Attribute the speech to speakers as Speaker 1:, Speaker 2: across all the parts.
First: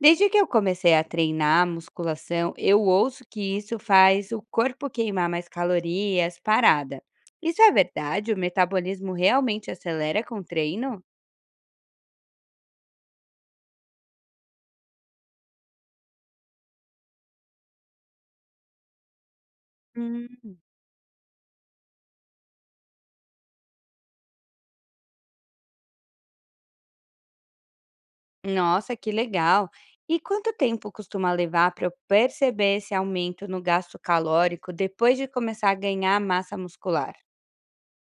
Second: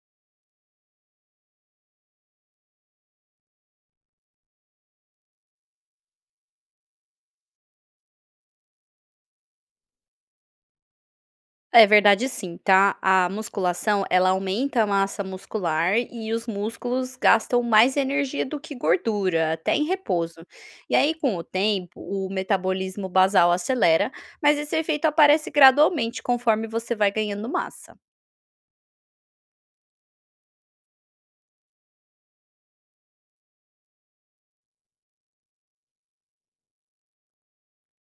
Speaker 1: Desde que eu comecei a treinar musculação, eu ouço que isso faz o corpo queimar mais calorias parada. Isso é verdade? O metabolismo realmente acelera com o treino?
Speaker 2: É verdade, sim, tá? A musculação, ela aumenta a massa muscular e os músculos gastam mais energia do que gordura, até em repouso.
Speaker 1: Hum.
Speaker 2: E aí, com o tempo, o metabolismo basal acelera, mas esse efeito aparece gradualmente conforme você vai ganhando massa.
Speaker 1: Nossa, que legal! E quanto tempo costuma levar para eu perceber esse aumento no gasto calórico depois de começar a ganhar massa muscular?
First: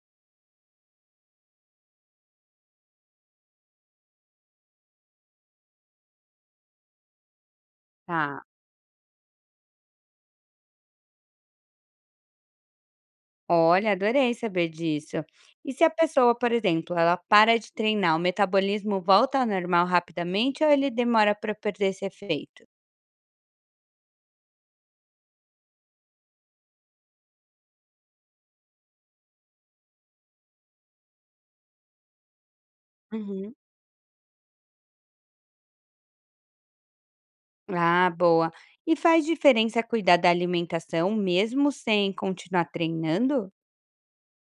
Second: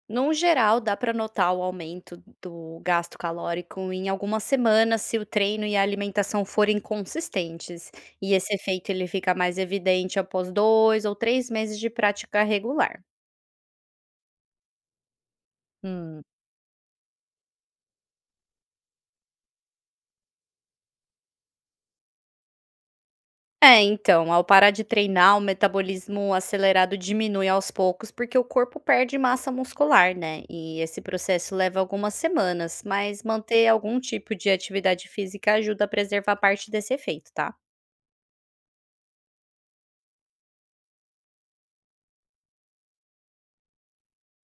Speaker 2: No geral, dá para notar o aumento do gasto calórico em algumas semanas se o treino e a alimentação forem consistentes. E
Speaker 1: Tá.
Speaker 2: esse efeito ele fica mais evidente após dois ou três meses de prática regular.
Speaker 1: Olha, adorei saber disso. E se a
Speaker 2: Hum.
Speaker 1: pessoa, por exemplo, ela para de treinar, o metabolismo volta ao normal rapidamente ou ele demora para perder esse efeito?
Speaker 2: É, então, ao parar de treinar, o metabolismo acelerado diminui aos poucos porque o corpo perde massa muscular, né? E esse processo leva algumas semanas, mas
Speaker 1: Uhum.
Speaker 2: manter algum tipo de atividade física ajuda a preservar parte desse efeito, tá?
Speaker 1: Ah, boa. E faz diferença cuidar da alimentação mesmo sem continuar treinando?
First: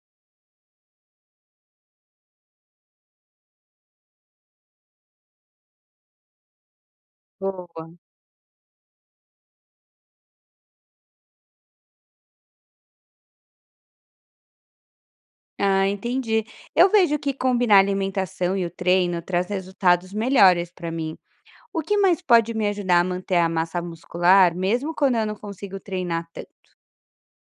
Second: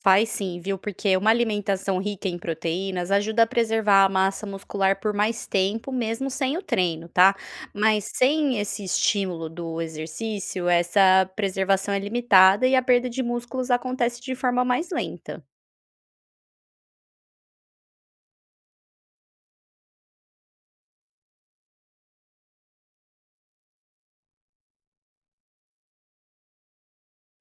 Speaker 2: Faz sim, viu? Porque uma alimentação rica em proteínas ajuda a preservar a massa muscular por mais tempo, mesmo sem o treino, tá?
Speaker 1: Boa.
Speaker 2: Mas sem esse estímulo do exercício, essa preservação é limitada e a perda de músculos acontece de forma mais lenta.
Speaker 1: Ah, entendi. Eu vejo que combinar a alimentação e o treino traz resultados melhores para mim. O que mais pode me ajudar a manter a massa muscular, mesmo quando eu não consigo treinar tanto?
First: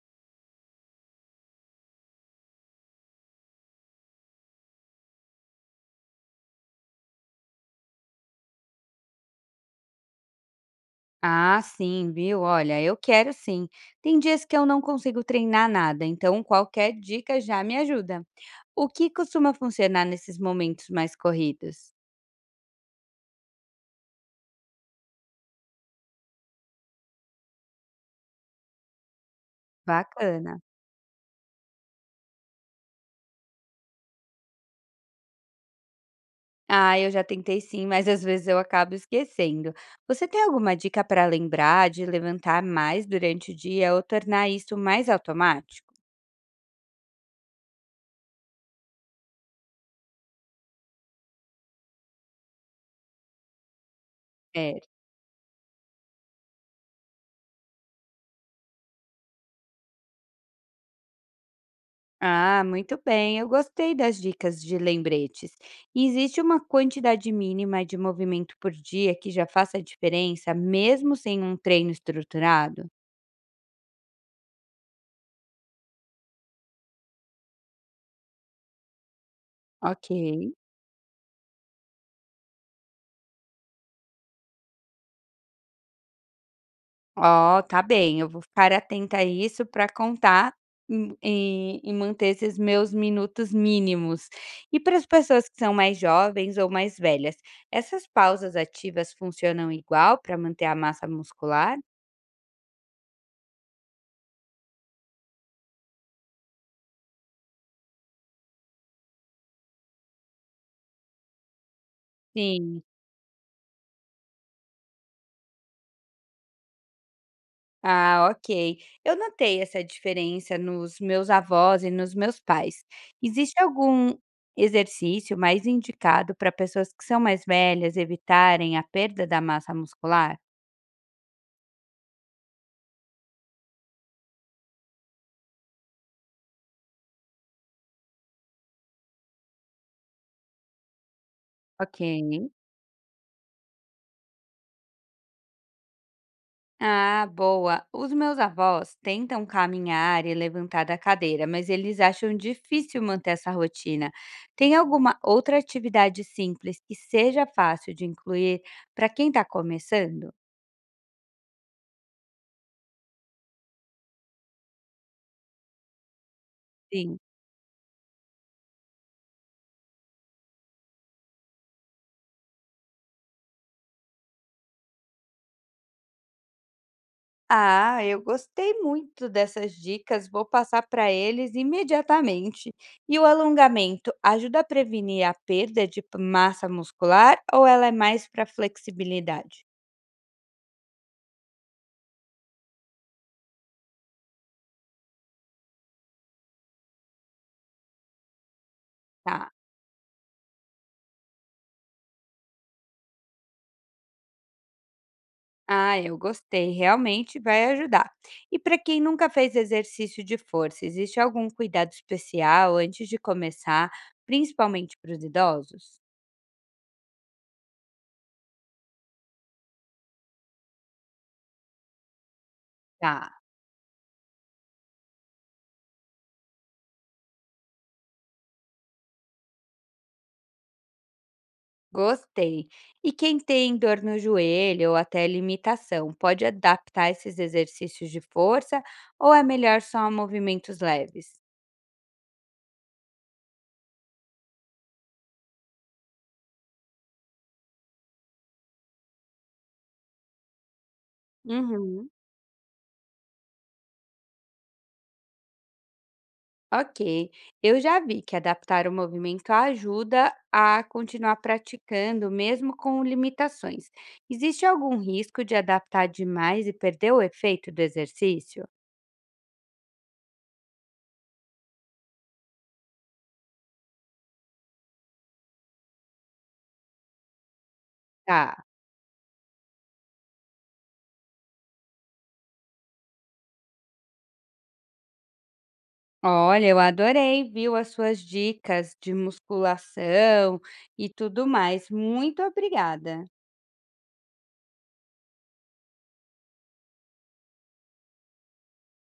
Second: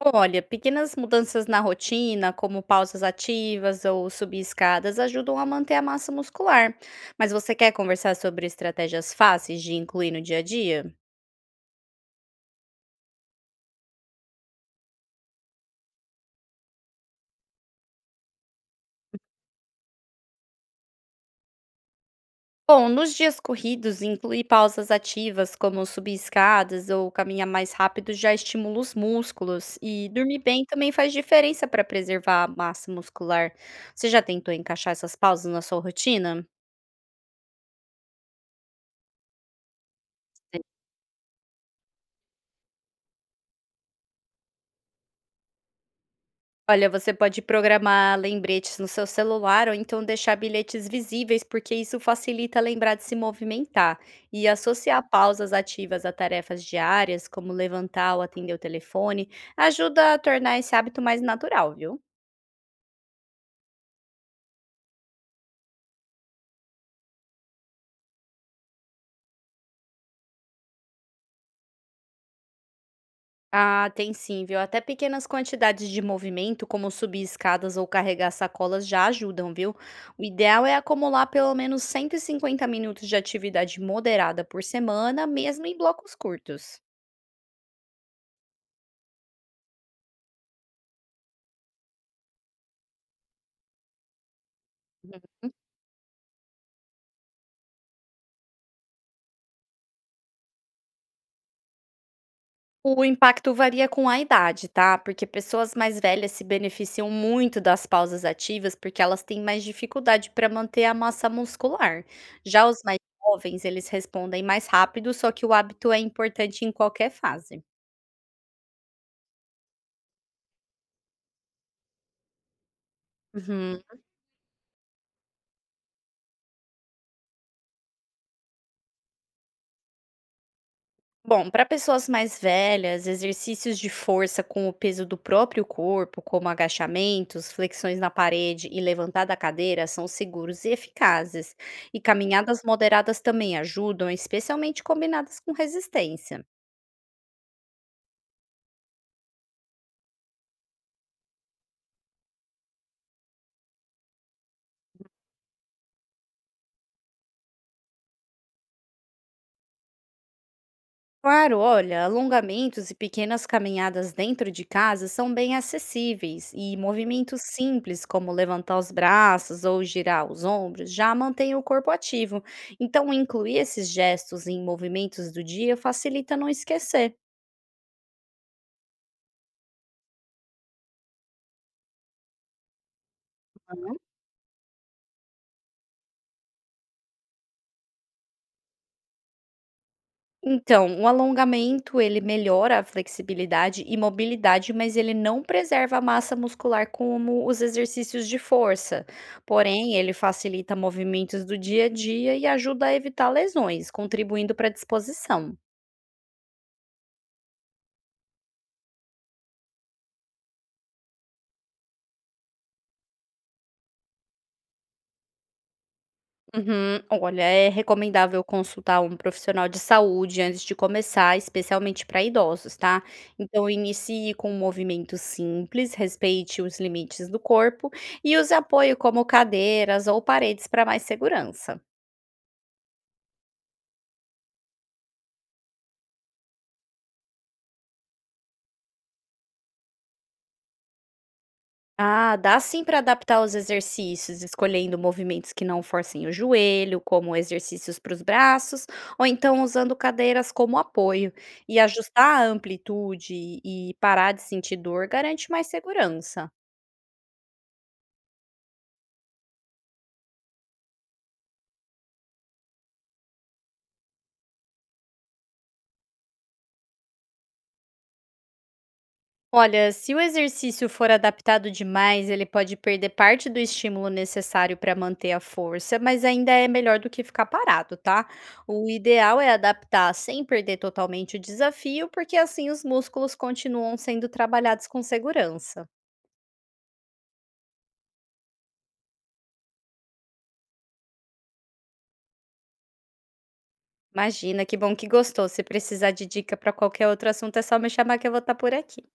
Speaker 2: Olha, pequenas mudanças na rotina, como pausas ativas ou subir escadas, ajudam a manter a massa muscular. Mas você quer conversar sobre estratégias fáceis de incluir no dia a dia?
Speaker 1: Ah, sim, viu? Olha, eu quero sim. Tem dias que eu não consigo treinar nada, então qualquer dica já me ajuda. O que costuma funcionar nesses momentos mais corridos?
Speaker 2: Bom, nos dias corridos, incluir pausas ativas, como subir escadas ou caminhar mais rápido, já estimula os músculos. E dormir
Speaker 1: Bacana.
Speaker 2: bem também faz diferença para preservar a massa muscular. Você já tentou encaixar essas pausas na sua rotina?
Speaker 1: Ah, eu já tentei sim, mas às vezes eu acabo esquecendo. Você tem alguma dica para lembrar de levantar mais durante o dia ou tornar isso mais automático?
Speaker 2: Olha, você pode programar lembretes no seu celular ou então deixar bilhetes visíveis, porque isso facilita lembrar de se movimentar. E
Speaker 1: É.
Speaker 2: associar pausas ativas a tarefas diárias, como levantar ou atender o telefone, ajuda a tornar esse hábito mais natural, viu?
Speaker 1: Ah, muito bem. Eu gostei das dicas de lembretes. E existe uma quantidade mínima de movimento por dia que já faça diferença, mesmo sem um treino estruturado?
Speaker 2: Ah, tem sim, viu? Até pequenas quantidades de movimento, como subir escadas ou carregar sacolas, já ajudam, viu?
Speaker 1: Ok.
Speaker 2: O ideal é acumular pelo menos 150 minutos de atividade moderada por semana, mesmo em blocos curtos.
Speaker 1: Ó, tá bem. Eu vou ficar atenta a isso para contar e manter esses meus minutos mínimos. E para as pessoas
Speaker 2: Uhum.
Speaker 1: que são mais jovens ou mais velhas, essas pausas ativas funcionam igual para manter a massa muscular?
Speaker 2: O impacto varia com a idade, tá? Porque pessoas mais velhas se beneficiam muito das pausas ativas, porque elas têm mais dificuldade para manter a massa muscular. Já os
Speaker 1: Sim.
Speaker 2: mais jovens, eles respondem mais rápido, só que o hábito é importante em qualquer fase.
Speaker 1: Ah, ok. Eu notei essa diferença nos meus avós e nos meus pais. Existe
Speaker 2: Uhum.
Speaker 1: algum exercício mais indicado para pessoas que são mais velhas evitarem a perda da massa muscular?
Speaker 2: Bom, para pessoas mais velhas, exercícios de força com o peso do próprio corpo, como agachamentos, flexões na parede e levantar da cadeira, são seguros e eficazes.
Speaker 1: Ok.
Speaker 2: E caminhadas moderadas também ajudam, especialmente combinadas com resistência.
Speaker 1: Ah, boa. Os meus avós tentam caminhar e levantar da cadeira, mas eles acham difícil manter essa rotina. Tem alguma outra atividade simples que seja fácil de incluir para quem está começando?
Speaker 2: Claro, olha, alongamentos e pequenas caminhadas dentro de casa são bem acessíveis e
Speaker 1: Sim.
Speaker 2: movimentos simples, como levantar os braços ou girar os ombros, já mantêm o corpo ativo. Então, incluir esses gestos em movimentos do dia facilita não esquecer.
Speaker 1: Ah, eu gostei muito dessas dicas, vou passar para eles imediatamente. E o alongamento ajuda a prevenir a perda de massa muscular ou ela é mais para flexibilidade?
Speaker 2: Então, o alongamento ele melhora a flexibilidade e mobilidade, mas ele não preserva a massa muscular como os exercícios de força.
Speaker 1: Tá.
Speaker 2: Porém, ele facilita movimentos do dia a dia e ajuda a evitar lesões, contribuindo para a disposição.
Speaker 1: Ah, eu gostei, realmente vai ajudar. E para quem nunca fez exercício de força, existe algum cuidado especial antes de começar, principalmente para os idosos?
Speaker 2: Uhum. Olha, é recomendável consultar um profissional de saúde antes de começar, especialmente para idosos, tá?
Speaker 1: Tá.
Speaker 2: Então, inicie com um movimento simples, respeite os limites do corpo e use apoio como cadeiras ou paredes para mais segurança.
Speaker 1: Gostei. E quem tem dor no joelho ou até limitação, pode adaptar esses exercícios de força ou é melhor só movimentos leves?
Speaker 2: Ah, dá sim para adaptar os exercícios, escolhendo movimentos que não forcem o joelho, como exercícios para os braços, ou então usando cadeiras como apoio. E
Speaker 1: Uhum.
Speaker 2: ajustar a amplitude e parar de sentir dor garante mais segurança.
Speaker 1: Ok, eu já vi que adaptar o movimento ajuda a continuar praticando, mesmo com limitações. Existe algum risco de adaptar demais e perder o efeito do exercício?
Speaker 2: Olha, se o exercício for adaptado demais, ele pode perder parte do estímulo necessário para manter a força, mas ainda é melhor do que ficar parado, tá?
Speaker 1: Tá.
Speaker 2: O ideal é adaptar sem perder totalmente o desafio, porque assim os músculos continuam sendo trabalhados com segurança.
Speaker 1: Olha, eu adorei, viu, as suas dicas de musculação e tudo mais. Muito obrigada.
Speaker 2: Imagina, que bom que gostou. Se precisar de dica para qualquer outro assunto, é só me chamar que eu vou estar por aqui.